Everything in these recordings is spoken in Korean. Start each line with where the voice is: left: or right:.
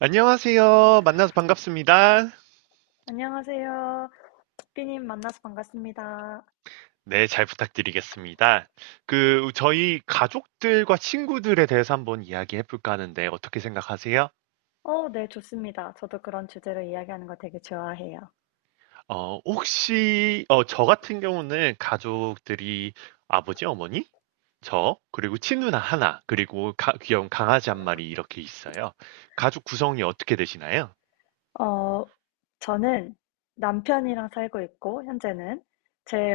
right: 안녕하세요. 만나서 반갑습니다.
left: 안녕하세요. 삐님 만나서 반갑습니다.
right: 네, 잘 부탁드리겠습니다. 그, 저희 가족들과 친구들에 대해서 한번 이야기해 볼까 하는데 어떻게 생각하세요?
left: 네, 좋습니다. 저도 그런 주제로 이야기하는 거 되게 좋아해요.
right: 혹시, 저 같은 경우는 가족들이 아버지, 어머니, 저, 그리고 친누나 하나, 그리고 귀여운 강아지 한 마리 이렇게 있어요. 가족 구성이 어떻게 되시나요?
left: 어, 저는 남편이랑 살고 있고, 현재는 제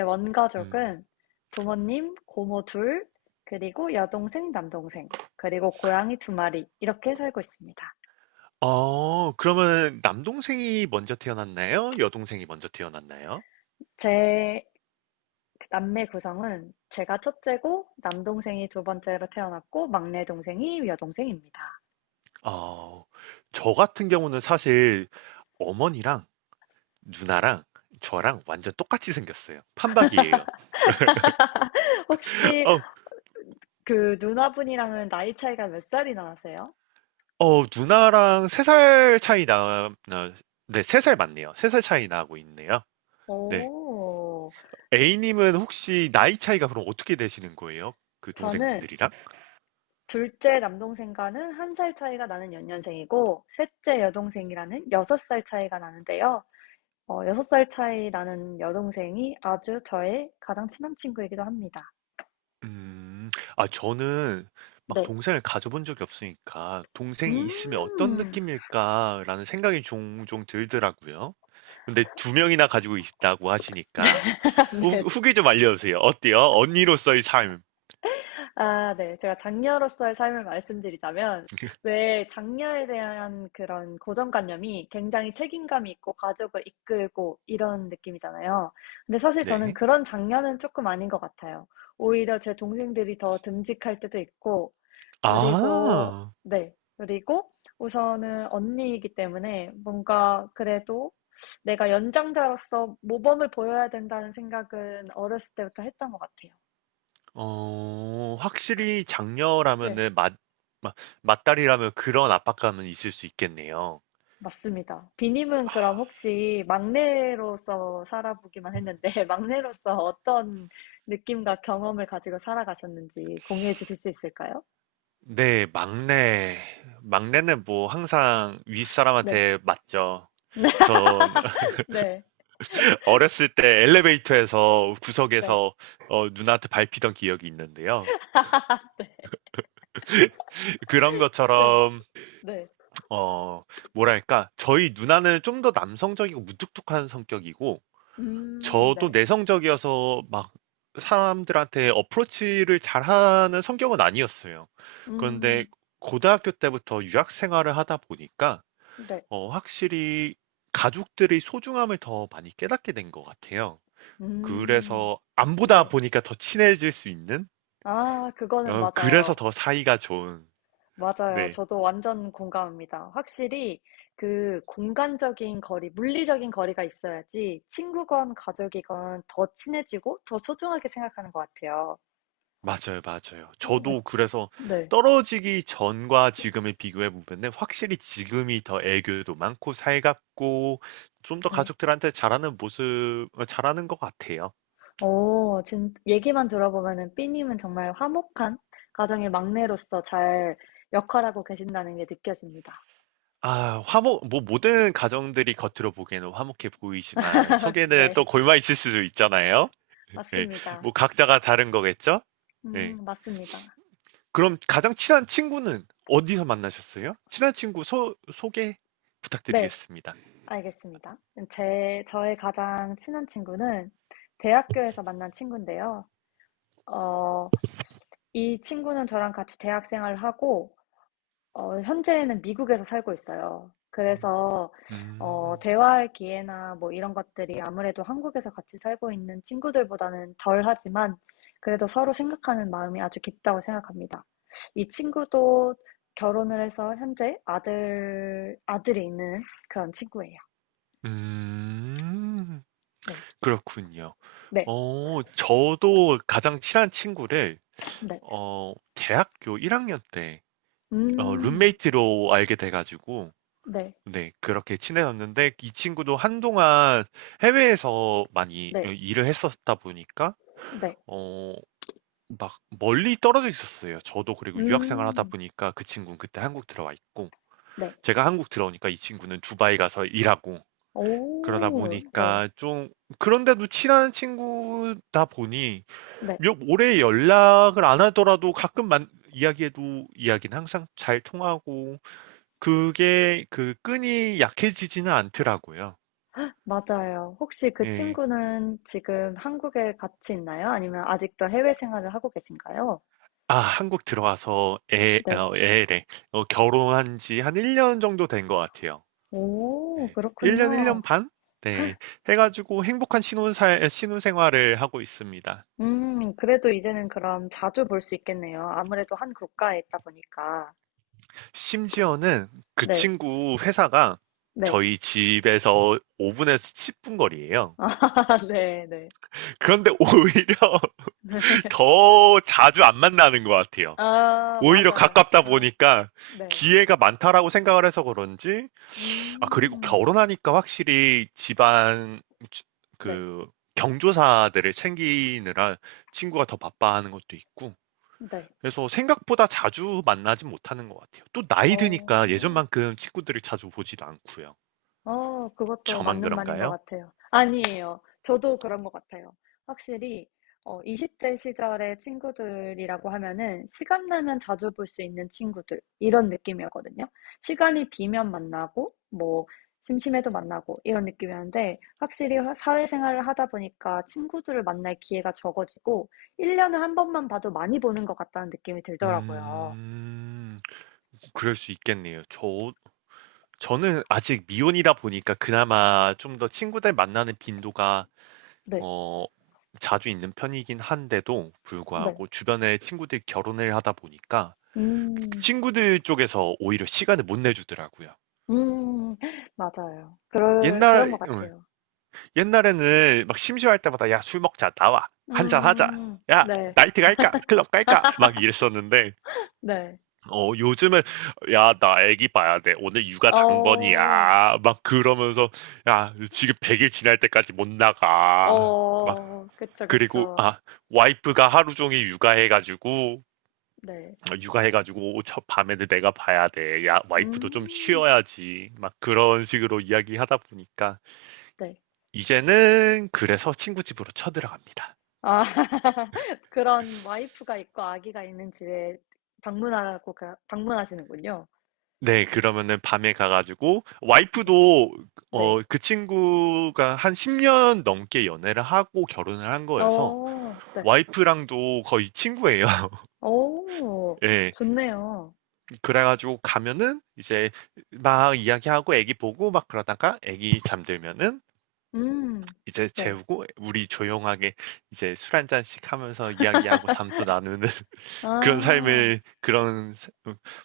right: 음.
left: 원가족은 부모님, 고모 둘, 그리고 여동생, 남동생, 그리고 고양이 두 마리, 이렇게 살고 있습니다.
right: 그러면 남동생이 먼저 태어났나요? 여동생이 먼저 태어났나요?
left: 제 남매 구성은 제가 첫째고, 남동생이 두 번째로 태어났고, 막내 동생이 여동생입니다.
right: 어, 저 같은 경우는 사실 어머니랑 누나랑 저랑 완전 똑같이 생겼어요. 판박이에요.
left: 혹시
right: 어,
left: 그 누나분이랑은 나이 차이가 몇 살이나 나세요?
right: 누나랑 세 살 차이 나, 네, 세 살 맞네요. 세 살 차이 나고 있네요. 네.
left: 오,
right: A님은 혹시 나이 차이가 그럼 어떻게 되시는 거예요? 그
left: 저는
right: 동생분들이랑?
left: 둘째 남동생과는 한 살 차이가 나는 연년생이고, 셋째 여동생이라는 여섯 살 차이가 나는데요. 여섯 살 차이 나는 여동생이 아주 저의 가장 친한 친구이기도 합니다.
right: 음. 아 저는 막
left: 네.
right: 동생을 가져 본 적이 없으니까 '동생이 있으면 어떤
left: 음.
right: 느낌일까.'라는 생각이 종종 들더라고요. 근데 두 명이나 가지고 있다고 하시니까 후
left: 네.
right: 후기 좀 알려주세요. 어때요? 언니로서의 삶.
left: 아, 네. 제가 장녀로서의 삶을 말씀드리자면 왜 장녀에 대한 그런 고정관념이 굉장히 책임감이 있고 가족을 이끌고 이런 느낌이잖아요. 근데 사실 저는
right: 네.
left: 그런 장녀는 조금 아닌 것 같아요. 오히려 제 동생들이 더 듬직할 때도 있고 그리고
right: 아.
left: 네. 그리고 우선은 언니이기 때문에 뭔가 그래도 '내가 연장자로서 모범을 보여야 된다.'는 생각은 어렸을 때부터 했던 것 같아요.
right: 확실히
left: 네.
right: 장녀라면은 맞맏딸이라면 그런 압박감은 있을 수 있겠네요.
left: 맞습니다. 비님은 그럼 혹시 막내로서 살아보기만 했는데, 막내로서 어떤 느낌과 경험을 가지고 살아가셨는지 공유해 주실 수 있을까요?
right: 네. 막내는 뭐 항상
left: 네.
right: 윗사람한테 맞죠. 전
left: 네.
right: 어렸을 때 엘리베이터에서
left: 네.
right: 구석에서 누나한테 밟히던 기억이 있는데요.
left: 네.
right: 그런
left: 네.
right: 것처럼
left: 네.
right: 어, 뭐랄까 저희 누나는 좀 더 남성적이고 무뚝뚝한 성격이고 저도
left: 네.
right: 내성적이어서 막 사람들한테 어프로치를 잘하는 성격은 아니었어요. 그런데
left: 음,
right: 고등학교 때부터 유학 생활을 하다 보니까
left: 네.
right: 확실히 가족들의 소중함을 더 많이 깨닫게 된 것 같아요.
left: 음,
right: 그래서 안 보다
left: 네.
right: 보니까 더 친해질 수 있는?
left: 아, 그거는
right: 그래서
left: 맞아요.
right: 더 사이가 좋은.
left: 맞아요.
right: 네.
left: 저도 완전 공감합니다. 확실히 그 공간적인 거리, 물리적인 거리가 있어야지 친구건 가족이건 더 친해지고 더 소중하게 생각하는 것 같아요.
right: 맞아요, 맞아요. 저도 그래서
left: 네,
right: 떨어지기 전과 지금을 비교해 보면은 확실히 지금이 더 애교도 많고 살갑고 좀 더
left: 네.
right: 가족들한테 잘하는 모습, 잘하는 것 같아요.
left: 얘기만 들어보면은 삐님은 정말 화목한 가정의 막내로서 잘 역할하고 계신다는 게 느껴집니다.
right: 아, 뭐 모든 가정들이 겉으로 보기에는 화목해 보이지만 속에는 또
left: 네,
right: 골마 있을 수도 있잖아요. 네.
left: 맞습니다.
right: 뭐 각자가 다른 거겠죠? 네.
left: 맞습니다.
right: 그럼 가장 친한 친구는 어디서 만나셨어요? 친한 친구 소개
left: 네.
right: 부탁드리겠습니다.
left: 알겠습니다. 제 저의 가장 친한 친구는 대학교에서 만난 친구인데요. 어 이 친구는 저랑 같이 대학 생활을 하고 현재는 미국에서 살고 있어요. 그래서
right: 음,
left: 대화할 기회나 뭐 이런 것들이 아무래도 한국에서 같이 살고 있는 친구들보다는 덜하지만 그래도 서로 생각하는 마음이 아주 깊다고 생각합니다. 이 친구도 결혼을 해서 현재 아들이 있는 그런 친구예요.
right: 음,
left: 네.
right: 그렇군요.
left: 네.
right: 저도 가장 친한 친구를,
left: 네.
right: 대학교 1학년 때,
left: 음.
right: 룸메이트로 알게 돼가지고,
left: 네.
right: 네, 그렇게 친해졌는데, 이 친구도 한동안 해외에서 많이
left: 네.
right: 일을 했었다 보니까,
left: 네.
right: 어, 막 멀리 떨어져 있었어요. 저도 그리고 유학 생활하다
left: 음.
right: 보니까 그 친구는 그때 한국 들어와 있고
left: 네.
right: 제가 한국 들어오니까 이 친구는 두바이 가서 일하고 그러다
left: 오. 네.
right: 보니까 좀 그런데도 친한 친구다 보니
left: 네.
right: 몇 오래 연락을 안 하더라도 가끔 만 이야기해도 이야기는 항상 잘 통하고 그게 그 끈이 약해지지는 않더라고요.
left: 맞아요. 혹시 그
right: 예.
left: 친구는 지금 한국에 같이 있나요? 아니면 아직도 해외 생활을 하고 계신가요?
right: 아, 한국 들어와서
left: 네.
right: 애래. 결혼한 지 한 1년 정도 된 것 같아요.
left: 오,
right: 네. 1년,
left: 그렇군요.
right: 1년 반? 네. 해가지고 행복한 신혼생활을 하고 있습니다.
left: 그래도 이제는 그럼 자주 볼 수 있겠네요. 아무래도 한 국가에 있다 보니까.
right: 심지어는 그
left: 네.
right: 친구 회사가
left: 네.
right: 저희 집에서 5분에서 10분 거리예요.
left: 아, 네, 네.
right: 그런데 오히려 더 자주 안 만나는 것 같아요.
left: 아,
right: 오히려
left: 맞아요.
right: 가깝다
left: 아,
right: 보니까
left: 네.
right: 기회가 많다라고 생각을 해서 그런지, 아, 그리고
left: 음.
right: 결혼하니까 확실히 집안,
left: 네.
right: 그, 경조사들을 챙기느라 친구가 더 바빠하는 것도 있고,
left: 네.
right: 그래서 생각보다 자주 만나진 못하는 것 같아요. 또 나이 드니까
left: 어,
right: 예전만큼 친구들을 자주 보지도 않고요.
left: 그것도
right: 저만
left: 맞는 말인 것
right: 그런가요?
left: 같아요. 아니에요. 저도 그런 것 같아요. 확실히, 20대 시절의 친구들이라고 하면은, 시간 나면 자주 볼 수 있는 친구들, 이런 느낌이었거든요. 시간이 비면 만나고, 뭐, 심심해도 만나고, 이런 느낌이었는데, 확실히 사회생활을 하다 보니까 친구들을 만날 기회가 적어지고, 1년에 한 번만 봐도 많이 보는 것 같다는 느낌이 들더라고요.
right: 음, 그럴 수 있겠네요. 저는 아직 미혼이다 보니까 그나마 좀 더 친구들 만나는 빈도가,
left: 네,
right: 어, 자주 있는 편이긴 한데도
left: 네.
right: 불구하고 주변에 친구들 결혼을 하다 보니까
left: 음,
right: 친구들 쪽에서 오히려 시간을 못 내주더라고요.
left: 음. 맞아요. 그럴 그런
right: 옛날,
left: 것
right: 어,
left: 같아요.
right: 옛날에는 막 심심할 때마다 야 술 먹자 나와 한잔 하자
left: 음.
right: 야
left: 네.
right: 나이트 갈까 클럽 갈까 막 이랬었는데
left: 네.
right: 요즘은 야 나 애기 봐야 돼 오늘 육아
left: 어.
right: 당번이야 막 그러면서 야 지금 100일 지날 때까지 못 나가 막
left: 어. 그쵸,
right: 그리고
left: 그쵸.
right: 아 와이프가 하루 종일 육아해가지고
left: 네.
right: 육아해가지고 저 밤에는 내가 봐야 돼. 야 와이프도 좀
left: 음.
right: 쉬어야지. 막 그런 식으로 이야기하다 보니까
left: 네.
right: 이제는 그래서 친구 집으로 쳐들어갑니다.
left: 아. 그런 와이프가 있고 아기가 있는 집에 방문하고 가 방문하시는군요.
right: 네, 그러면은 밤에 가가지고,
left: 네.
right: 와이프도,
left: 네.
right: 그 친구가 한 10년 넘게 연애를 하고 결혼을 한 거여서,
left: 어. 네.
right: 와이프랑도 거의 친구예요.
left: 어.
right: 예.
left: 좋네요.
right: 그래가지고 가면은, 이제 막 이야기하고 애기 보고 막 그러다가 애기 잠들면은,
left: 음.
right: 이제
left: 네.
right: 재우고, 우리 조용하게 이제 술 한잔씩 하면서 이야기하고 담소 나누는 그런
left: 아.
right: 삶을,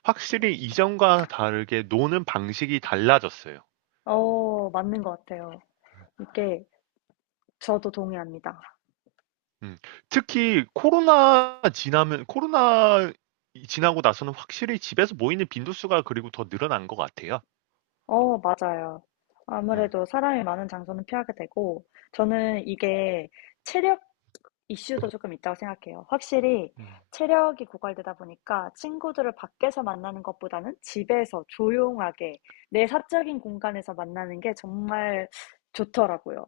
right: 확실히 이전과 다르게 노는 방식이 달라졌어요.
left: 어. 맞는 것 같아요. 이게 저도 동의합니다.
right: 음. 특히 코로나 이 지나고 나서는 확실히 집에서 모이는 빈도수가 그리고 더 늘어난 것 같아요.
left: 어, 맞아요.
right: 음.
left: 아무래도 사람이 많은 장소는 피하게 되고, 저는 이게 체력 이슈도 조금 있다고 생각해요. 확실히
right: 음.
left: 체력이 고갈되다 보니까 친구들을 밖에서 만나는 것보다는 집에서 조용하게 내 사적인 공간에서 만나는 게 정말 좋더라고요.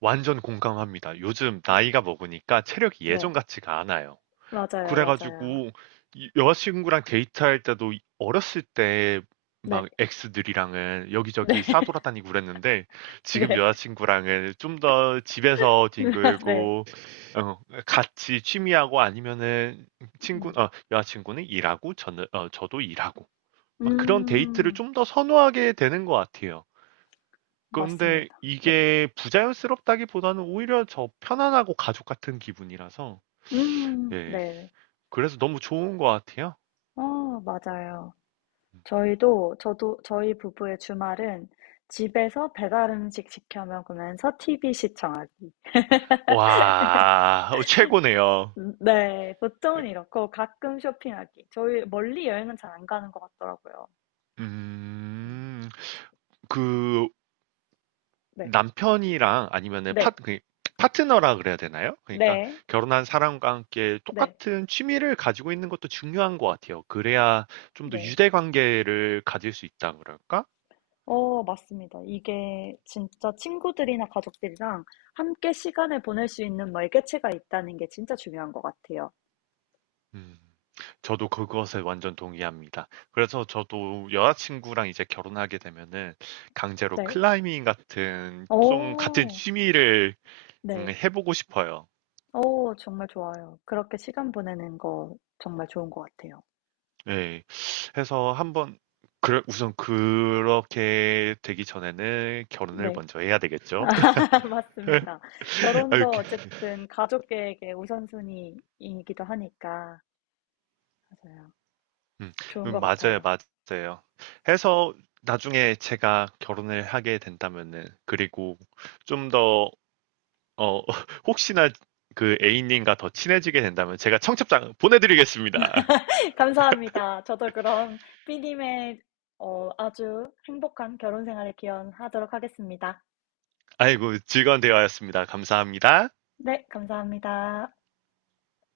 right: 완전 공감합니다. 요즘 나이가 먹으니까 체력이
left: 네,
right: 예전 같지가 않아요.
left: 맞아요, 맞아요.
right: 그래가지고 여자친구랑 데이트할 때도 어렸을 때 막
left: 네,
right: 엑스들이랑은 여기저기
left: 네,
right: 싸돌아다니고 그랬는데 지금
left: 네,
right: 여자친구랑은 좀 더 집에서
left: 네.
right: 뒹굴고 어, 같이 취미하고 아니면은
left: 음,
right: 여자친구는 일하고 저도 일하고 막 그런 데이트를
left: 음,
right: 좀 더 선호하게 되는 것 같아요. 그런데
left: 맞습니다. 네,
right: 이게 부자연스럽다기보다는 오히려 저 편안하고 가족 같은 기분이라서 예
left: 네.
right: 그래서 너무 좋은 것 같아요.
left: 어, 맞아요. 저희도 저도 저희 부부의 주말은 집에서 배달 음식 시켜 먹으면서 TV 시청하기.
right: 와, 최고네요.
left: 네, 보통은 이렇고 가끔 쇼핑하기. 저희 멀리 여행은 잘 안 가는 것 같더라고요. 음,
right: 음, 그
left: 네,
right: 남편이랑 아니면은
left: 네,
right: 파트너라 그래야 되나요? 그러니까
left: 네,
right: 결혼한 사람과 함께
left: 네,
right: 똑같은 취미를 가지고 있는 것도 중요한 것 같아요. 그래야 좀 더
left: 네.
right: 유대 관계를 가질 수 있다 그럴까?
left: 맞습니다. 이게 진짜 친구들이나 가족들이랑 함께 시간을 보낼 수 있는 매개체가 있다는 게 진짜 중요한 것 같아요.
right: 음, 저도 그것에 완전 동의합니다. 그래서 저도 여자친구랑 이제 결혼하게 되면은 강제로
left: 네.
right: 클라이밍 같은 좀 같은
left: 오.
right: 취미를
left: 네.
right: 해보고 싶어요.
left: 정말 좋아요. 그렇게 시간 보내는 거 정말 좋은 것 같아요.
right: 예. 해서 한번 그 우선 그렇게 되기 전에는 결혼을
left: 네.
right: 먼저 해야 되겠죠.
left: 맞습니다.
right: 아,
left: 결혼도
right: 이렇게.
left: 어쨌든 가족 계획의 우선순위이기도 하니까. 맞아요.
right: 음,
left: 좋은 것
right: 맞아요,
left: 같아요.
right: 맞아요. 해서 나중에 제가 결혼을 하게 된다면은 그리고 좀 더 어, 혹시나 그 A님과 더 친해지게 된다면 제가 청첩장 보내드리겠습니다.
left: 감사합니다. 저도 그럼 삐님의 아주 행복한 결혼 생활을 기원하도록 하겠습니다.
right: 아이고, 즐거운 대화였습니다. 감사합니다.
left: 네, 감사합니다.